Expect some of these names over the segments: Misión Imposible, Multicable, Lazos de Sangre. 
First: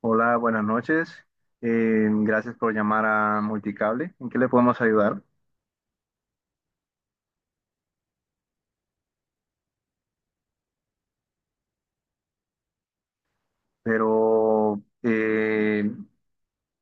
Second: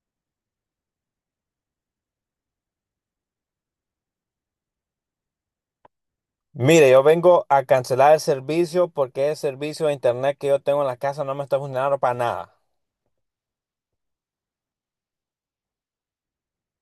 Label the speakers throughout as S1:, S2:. S1: Hola, buenas noches. Gracias por llamar a Multicable. ¿En qué le podemos ayudar?
S2: Mire, yo vengo a cancelar el servicio porque el servicio de internet que yo tengo en la casa no me está funcionando para nada.
S1: Pero,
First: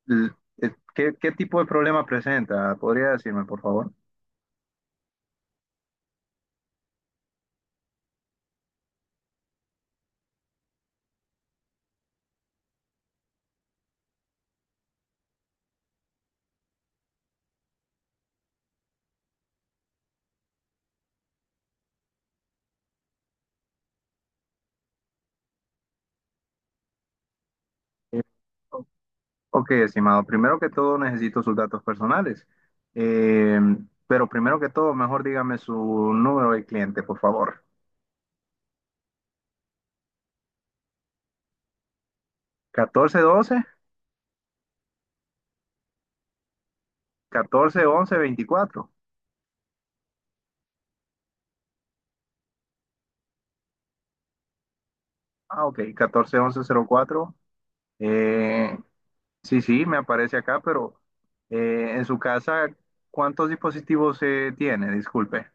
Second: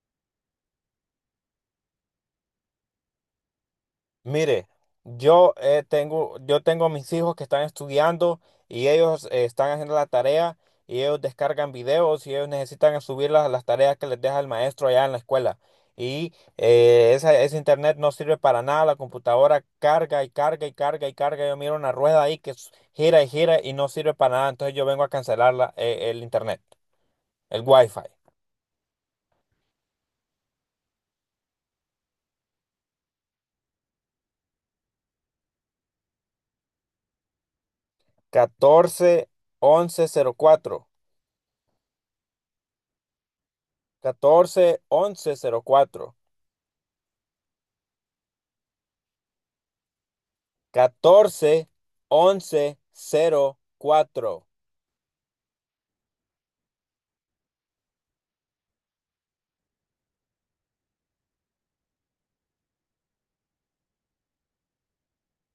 S1: l- ¿qué tipo de problema presenta? ¿Podría decirme, por favor?
S2: Mire, yo tengo mis hijos que están estudiando y ellos están haciendo la tarea y ellos descargan videos y ellos necesitan subir las tareas que les deja el maestro allá en la escuela. Y ese internet no sirve para nada, la computadora carga y carga y carga y carga. Yo miro una rueda ahí que gira y gira y no sirve para nada. Entonces yo vengo a cancelar el internet, el wifi.
S1: Eh, o- ok, estimado. Primero que todo, necesito sus datos personales. Eh, pero primero que todo, mejor dígame su número de cliente, por favor.
S2: 14 11 04.
S1: Catorce catorce doce
S2: 14 11 04.
S1: catorce once veinticuatro.
S2: Catorce once cero cuatro.
S1: Ah, ok, catorce once cero cuatro. Eh, Sí, sí, me aparece acá, pero en su casa, ¿cuántos dispositivos tiene? Disculpe.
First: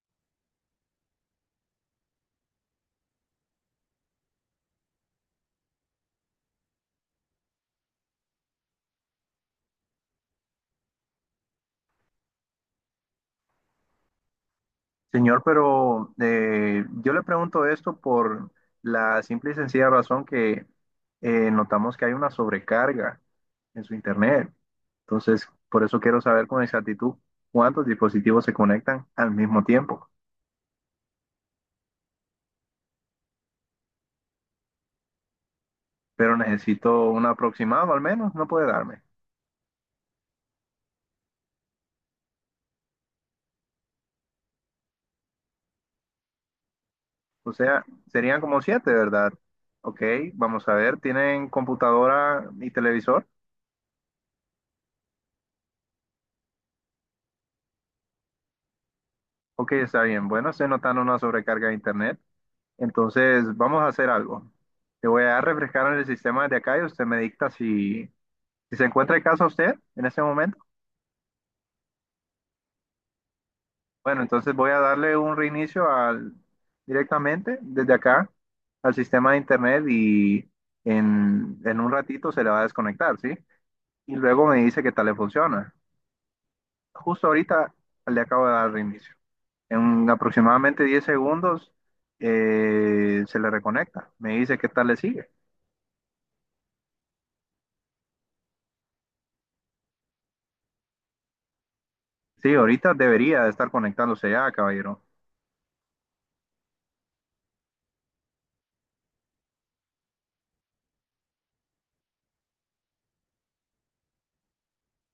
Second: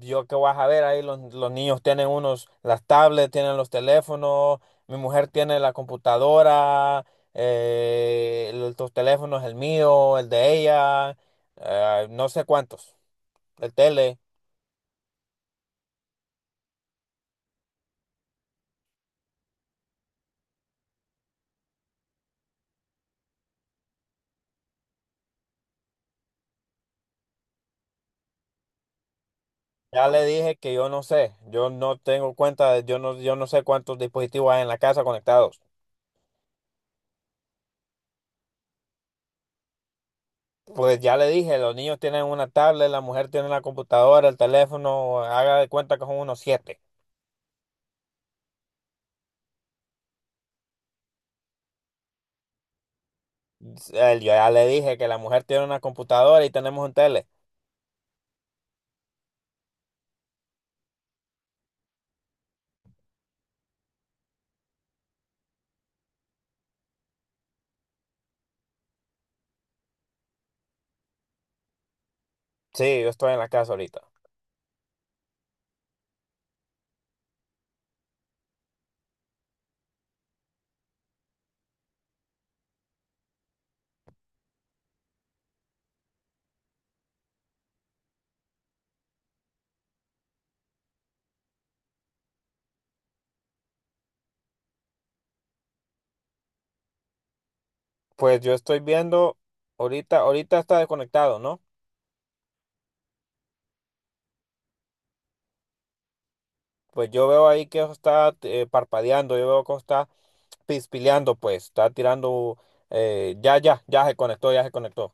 S2: Yo que vas a ver ahí, los niños tienen unos, las tablets, tienen los teléfonos, mi mujer tiene la computadora, los teléfonos, el mío, el de ella, no sé cuántos, el tele.
S1: Señor, pero yo le pregunto esto por la simple y sencilla razón que notamos que hay una sobrecarga en su internet. Entonces, por eso quiero saber con exactitud cuántos dispositivos se conectan al mismo
S2: Ya
S1: tiempo.
S2: le dije que yo no sé, yo no tengo cuenta, yo no sé cuántos dispositivos hay en la casa conectados.
S1: Pero necesito un aproximado al menos, no puede darme.
S2: Pues ya le dije, los niños tienen una tablet, la mujer tiene la computadora, el teléfono, haga de cuenta que son unos siete.
S1: O sea, serían como siete, ¿verdad? Ok, vamos a ver, ¿tienen computadora y televisor?
S2: Yo ya le dije que la mujer tiene una computadora y tenemos un tele.
S1: Ok, está bien. Bueno, estoy notando una sobrecarga de internet. Entonces, vamos a hacer algo. Te voy a refrescar en el sistema de acá y usted me dicta si se encuentra en casa usted en ese momento.
S2: Sí, yo estoy en la casa ahorita.
S1: Bueno, entonces voy a darle un reinicio al, directamente desde acá al sistema de internet y en un ratito se le va a desconectar, ¿sí? Y luego me dice qué tal le funciona. Justo ahorita le acabo de dar reinicio. En aproximadamente 10 segundos se le reconecta. Me dice qué tal le sigue.
S2: Pues yo estoy viendo, ahorita está desconectado, ¿no?
S1: Sí, ahorita debería de estar conectándose ya, caballero.
S2: Pues yo veo ahí que está parpadeando, yo veo que está pispileando, pues, está tirando, ya se conectó, ya se conectó.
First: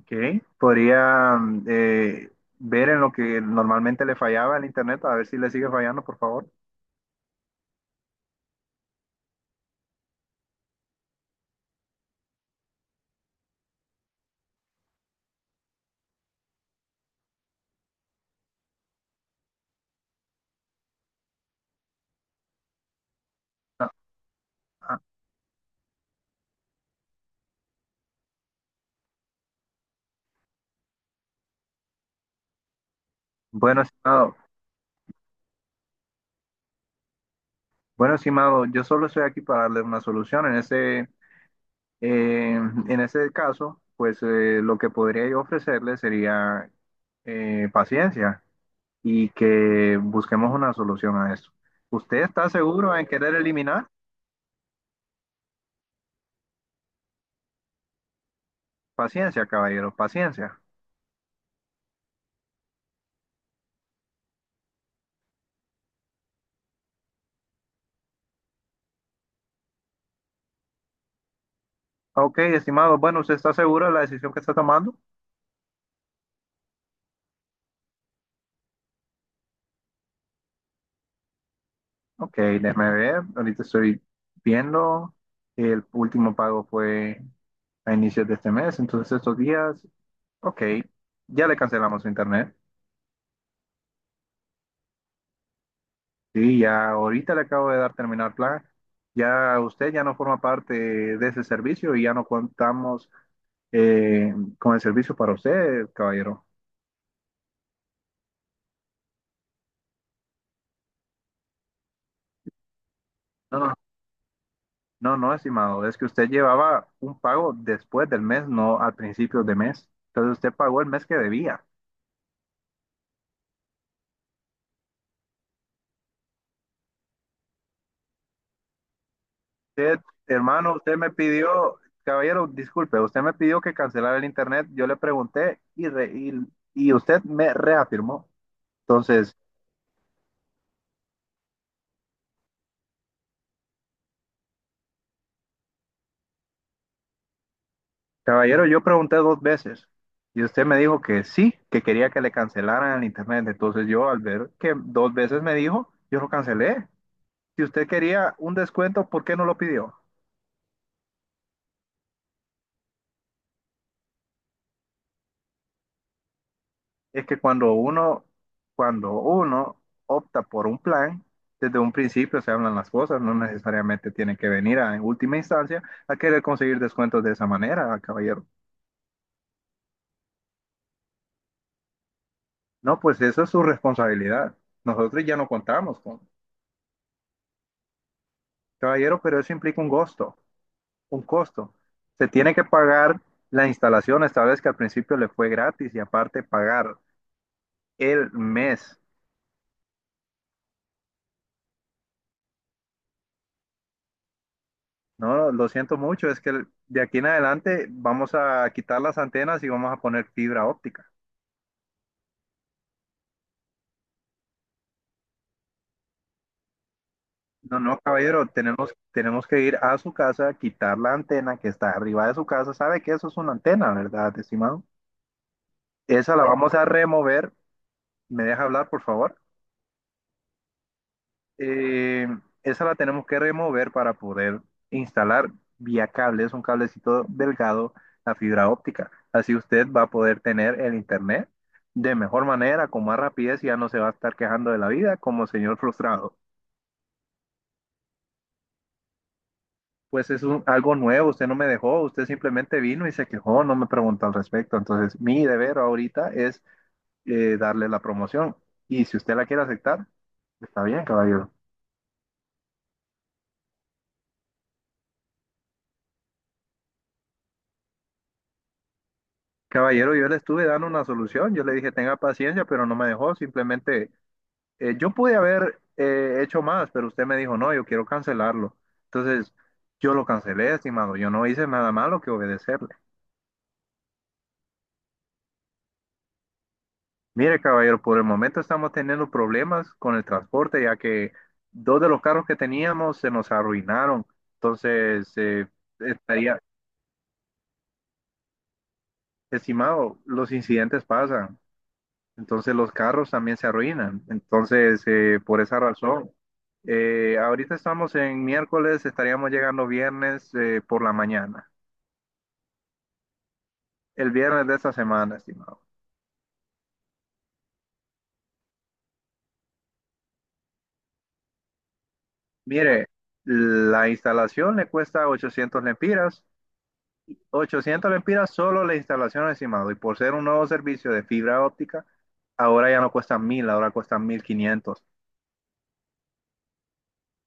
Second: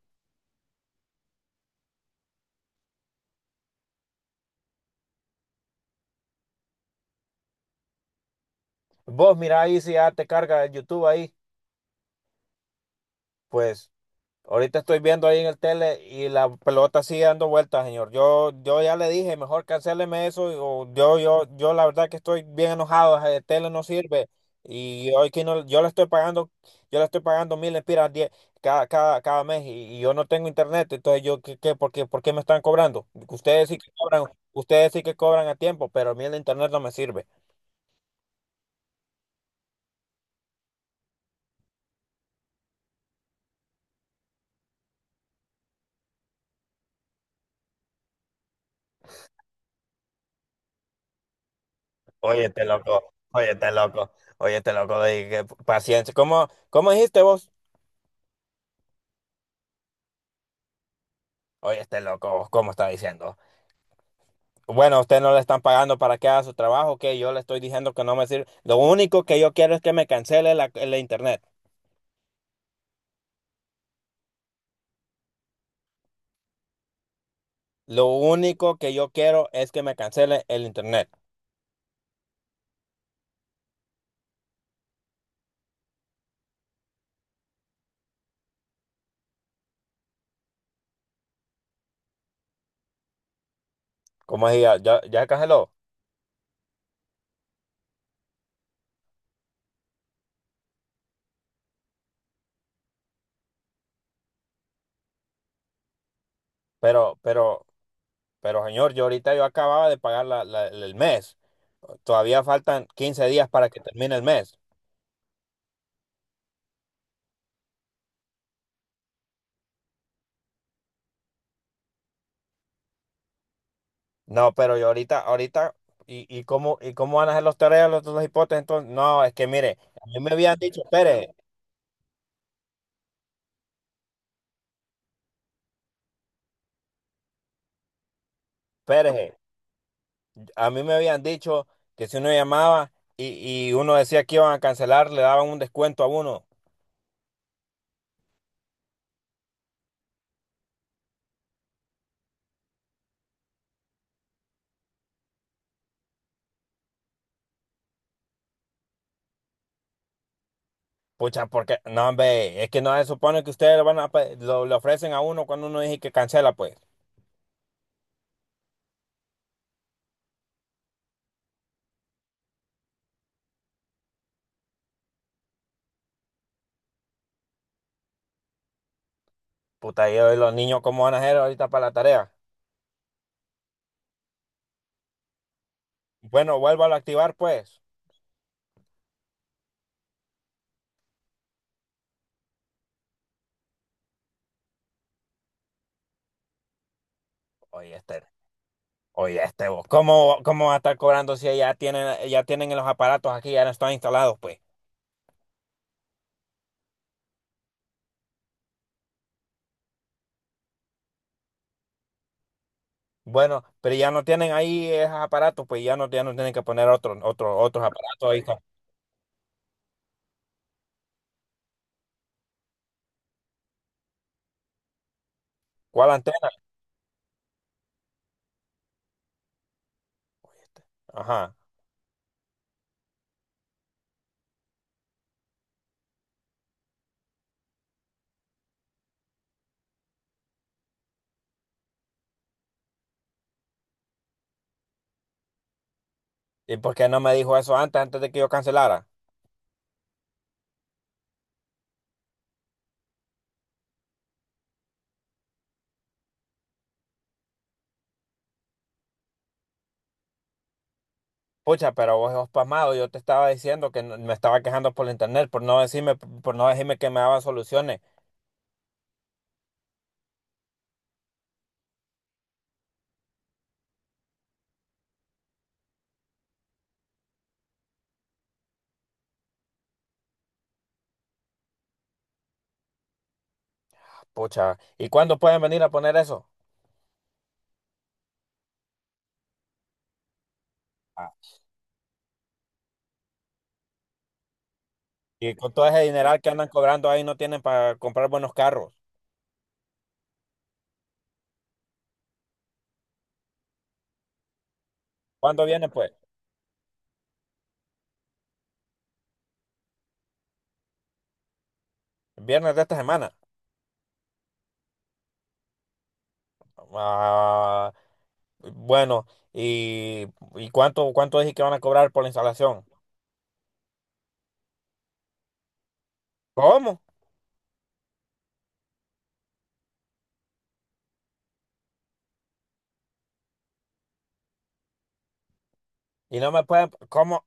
S1: Ok. Podría ver en lo que normalmente le fallaba el internet, a ver si le sigue fallando, por favor.
S2: Vos mira ahí si ya te carga el YouTube ahí, pues. Ahorita estoy viendo ahí en el tele y la pelota sigue dando vueltas, señor. Yo ya le dije, mejor cancéleme eso. O yo la verdad que estoy bien enojado. El tele no
S1: Ah,
S2: sirve.
S1: ah.
S2: Y hoy que no, yo le estoy pagando mil empiras diez cada mes y yo no tengo internet. Entonces yo, ¿por qué me están cobrando? Ustedes sí
S1: Bueno,
S2: que cobran,
S1: estimado.
S2: ustedes sí que cobran a tiempo, pero a mí el internet no me sirve.
S1: Bueno, estimado, yo solo estoy aquí para darle una solución. Eh, en ese caso, pues lo que podría yo ofrecerle sería paciencia. Y que busquemos una solución a esto. ¿Usted
S2: Oye,
S1: está
S2: este
S1: seguro en
S2: loco,
S1: querer
S2: oye, este
S1: eliminar?
S2: loco, oye, este loco, que paciencia. ¿Cómo dijiste vos?
S1: Paciencia, caballero, paciencia.
S2: Oye, este loco, ¿cómo está diciendo? Bueno, usted no le están pagando para que haga su trabajo, que yo le estoy diciendo que no me sirve. Lo único que yo quiero es que me cancele el internet.
S1: Ok, estimado, bueno, ¿usted está seguro de la decisión que está tomando?
S2: Lo único que yo quiero es que me cancele el internet.
S1: Ok, déjeme ver, ahorita estoy viendo, el último pago fue a inicios de este mes, entonces estos días, ok, ya le cancelamos su internet.
S2: Como decía, ya, ya canceló.
S1: Sí, ya ahorita le acabo de dar terminar plan. Ya usted ya no forma parte de ese servicio y ya no contamos con el servicio para usted, caballero.
S2: Pero, pero, pero señor, yo ahorita yo acababa de pagar el mes. Todavía faltan 15 días
S1: No,
S2: para
S1: no,
S2: que termine el mes.
S1: no, no, estimado, es que usted llevaba un pago después del mes, no al principio de mes. Entonces usted pagó el mes que debía.
S2: No, pero yo ¿y cómo van a hacer los tareas, los hipótesis? Entonces, no, es que mire,
S1: Usted,
S2: a mí me habían
S1: hermano,
S2: dicho,
S1: usted me
S2: espere,
S1: pidió, Caballero, disculpe, usted me pidió que cancelara el internet, yo le pregunté y usted me reafirmó. Entonces,
S2: espere. A mí me habían dicho que si uno llamaba y uno decía que iban a cancelar, le daban un descuento a uno.
S1: caballero, yo pregunté dos veces y usted me dijo que sí, que quería que le cancelaran el internet. Entonces yo al ver que dos veces me dijo, yo lo cancelé. Si usted quería un descuento, ¿por qué no lo pidió?
S2: Pucha, porque, no, hombre, es que no se supone que ustedes lo, van a pe- lo, le ofrecen a uno cuando uno dice que cancela, pues.
S1: Es que cuando uno opta por un plan, desde un principio se hablan las cosas, no necesariamente tienen que venir a, en última instancia a querer conseguir descuentos de esa manera, caballero.
S2: Puta, yo y los niños, ¿cómo van a hacer ahorita para la tarea?
S1: No, pues eso es su responsabilidad. Nosotros ya no contamos con,
S2: Bueno, vuélvalo a activar, pues.
S1: caballero, pero eso implica un costo, un costo. Se tiene que pagar la instalación, esta vez que al principio le fue gratis y aparte pagar
S2: Oye, este,
S1: el mes.
S2: oye, este, vos, ¿cómo va a estar cobrando si ya tienen los aparatos aquí, ya no están instalados, pues?
S1: No, lo siento mucho, es que de aquí en adelante vamos a quitar las antenas y vamos a poner fibra óptica.
S2: Bueno, pero ya no tienen ahí esos aparatos, pues ya no tienen que poner otros, otros,
S1: No,
S2: otros
S1: no,
S2: aparatos ahí.
S1: caballero, tenemos que ir a su casa, quitar la antena que está arriba de su casa. ¿Sabe que eso es una antena, verdad, estimado?
S2: ¿Cuál
S1: Esa la
S2: antena?
S1: vamos a remover. ¿Me deja hablar, por favor?
S2: Ajá.
S1: Eh, Esa la tenemos que remover para poder instalar vía cable, es un cablecito delgado, la fibra óptica. Así usted va a poder tener el internet de mejor manera, con más rapidez y ya no se va a estar quejando de la vida como señor frustrado.
S2: ¿Y por qué no me dijo eso antes, antes de que yo cancelara?
S1: Pues es algo nuevo, usted no me dejó, usted simplemente vino y se quejó, no me preguntó al respecto. Entonces, mi deber ahorita es darle la promoción y si usted la quiere aceptar, está bien, caballero.
S2: Pucha, pero vos sos pasmado, yo te estaba diciendo que me estaba quejando por el internet, por no decirme que me daban soluciones.
S1: Caballero, yo le estuve dando una solución, yo le dije tenga paciencia, pero no me dejó, simplemente yo pude haber hecho más, pero usted me dijo no, yo quiero cancelarlo. Entonces yo lo cancelé, estimado, yo no hice nada malo que obedecerle.
S2: Pucha, ¿y cuándo pueden venir a poner eso?
S1: Mire, caballero, por el momento estamos teniendo problemas con el transporte, ya
S2: Ah.
S1: que dos de los carros que teníamos se nos arruinaron. Entonces,
S2: Y con todo ese dineral que
S1: estaría,
S2: andan cobrando ahí no tienen para comprar buenos carros.
S1: estimado, los incidentes pasan. Entonces los carros también se arruinan. Entonces, por
S2: ¿Cuándo
S1: esa
S2: vienen, pues?
S1: razón, ahorita estamos en miércoles, estaríamos llegando viernes por la mañana,
S2: Viernes de esta semana.
S1: el viernes de esta semana, estimado.
S2: Ah, bueno, ¿y, y cuánto dije que van a cobrar por la instalación?
S1: Mire, la instalación le cuesta 800 lempiras,
S2: ¿Cómo?
S1: 800 lempiras solo la instalación, estimado, y por ser un nuevo servicio de fibra óptica, ahora ya no cuesta 1000, ahora cuesta 1500,
S2: Y no me pueden, ¿cómo?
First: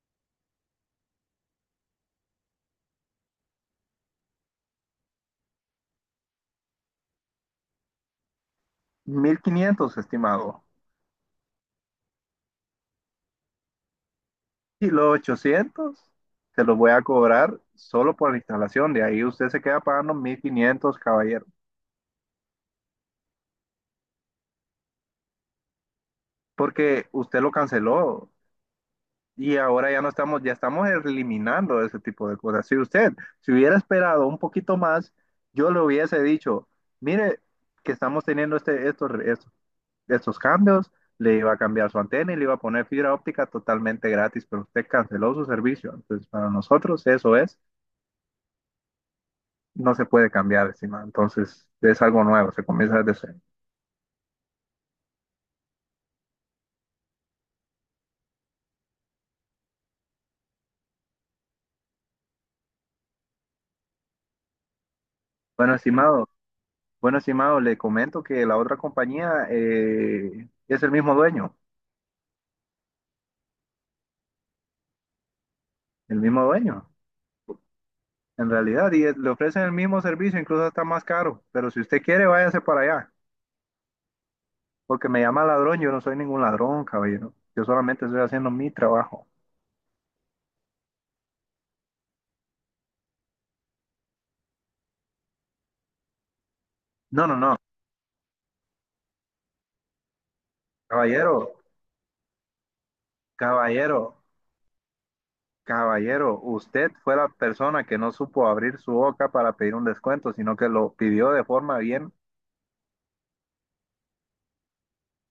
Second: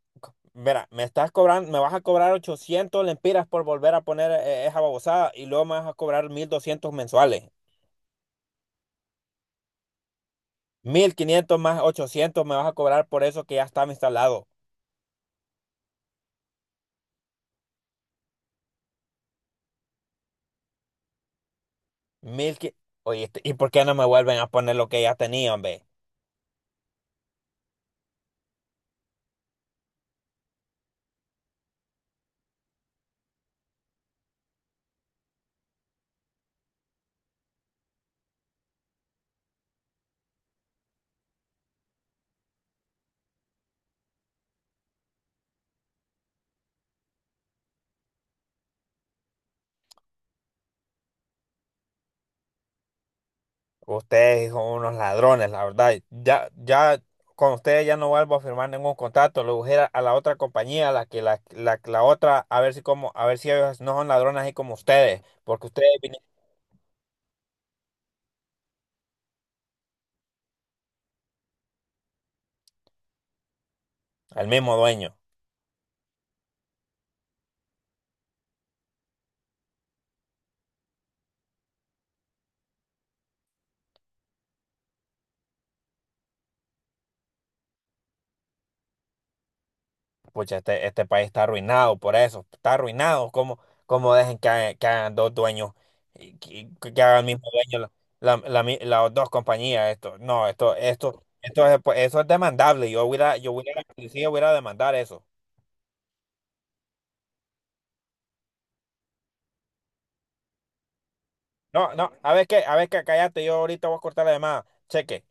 S2: Mira, me vas a cobrar 800 lempiras por volver a poner esa babosada y luego me vas a cobrar 1,200 mensuales.
S1: 1500, estimado.
S2: 1,500 más 800 me vas a cobrar por eso que ya estaba instalado.
S1: Y los 800 se los voy a cobrar solo por la instalación. De ahí usted se queda pagando 1500, caballero,
S2: mil qui- Oye, este, ¿y por qué no me vuelven a poner lo que ya tenían, hombre?
S1: porque usted lo canceló y ahora ya no estamos, ya estamos eliminando ese tipo de cosas. Si usted si hubiera esperado un poquito más, yo le hubiese dicho, mire que estamos teniendo estos cambios, le iba a cambiar su antena y le iba a poner fibra óptica totalmente gratis, pero usted canceló su servicio. Entonces, para nosotros eso es no se puede cambiar, estimado. Entonces, es algo nuevo, se comienza desde cero.
S2: Ustedes son unos ladrones, la verdad. Ya, ya, con ustedes ya no vuelvo a firmar ningún contrato. Lo voy a ir a la otra compañía, la que la otra, a ver si ellos no son ladrones así como ustedes, porque
S1: Bueno,
S2: ustedes
S1: estimado,
S2: vinieron
S1: bueno, estimado, le comento que la otra compañía es
S2: al mismo dueño.
S1: el mismo dueño, en realidad, y le ofrecen el mismo servicio, incluso está más caro. Pero si usted quiere, váyase para allá, porque me llama ladrón, yo no soy ningún ladrón, caballero. Yo solamente estoy haciendo mi trabajo.
S2: Pucha, este país está arruinado por eso, está arruinado. ¿Cómo dejen hagan que hagan dos dueños, y que hagan el
S1: No, no,
S2: mismo
S1: no,
S2: dueño las dos compañías? Esto, no, esto, esto,
S1: Caballero,
S2: esto es, pues, eso es demandable. Yo voy a ir a la
S1: caballero.
S2: policía, voy a ir a demandar eso.
S1: Caballero, usted fue la persona que no supo abrir su boca para pedir un descuento, sino que lo pidió de forma
S2: No, no,
S1: bien
S2: cállate, yo ahorita voy a cortar la llamada. Cheque.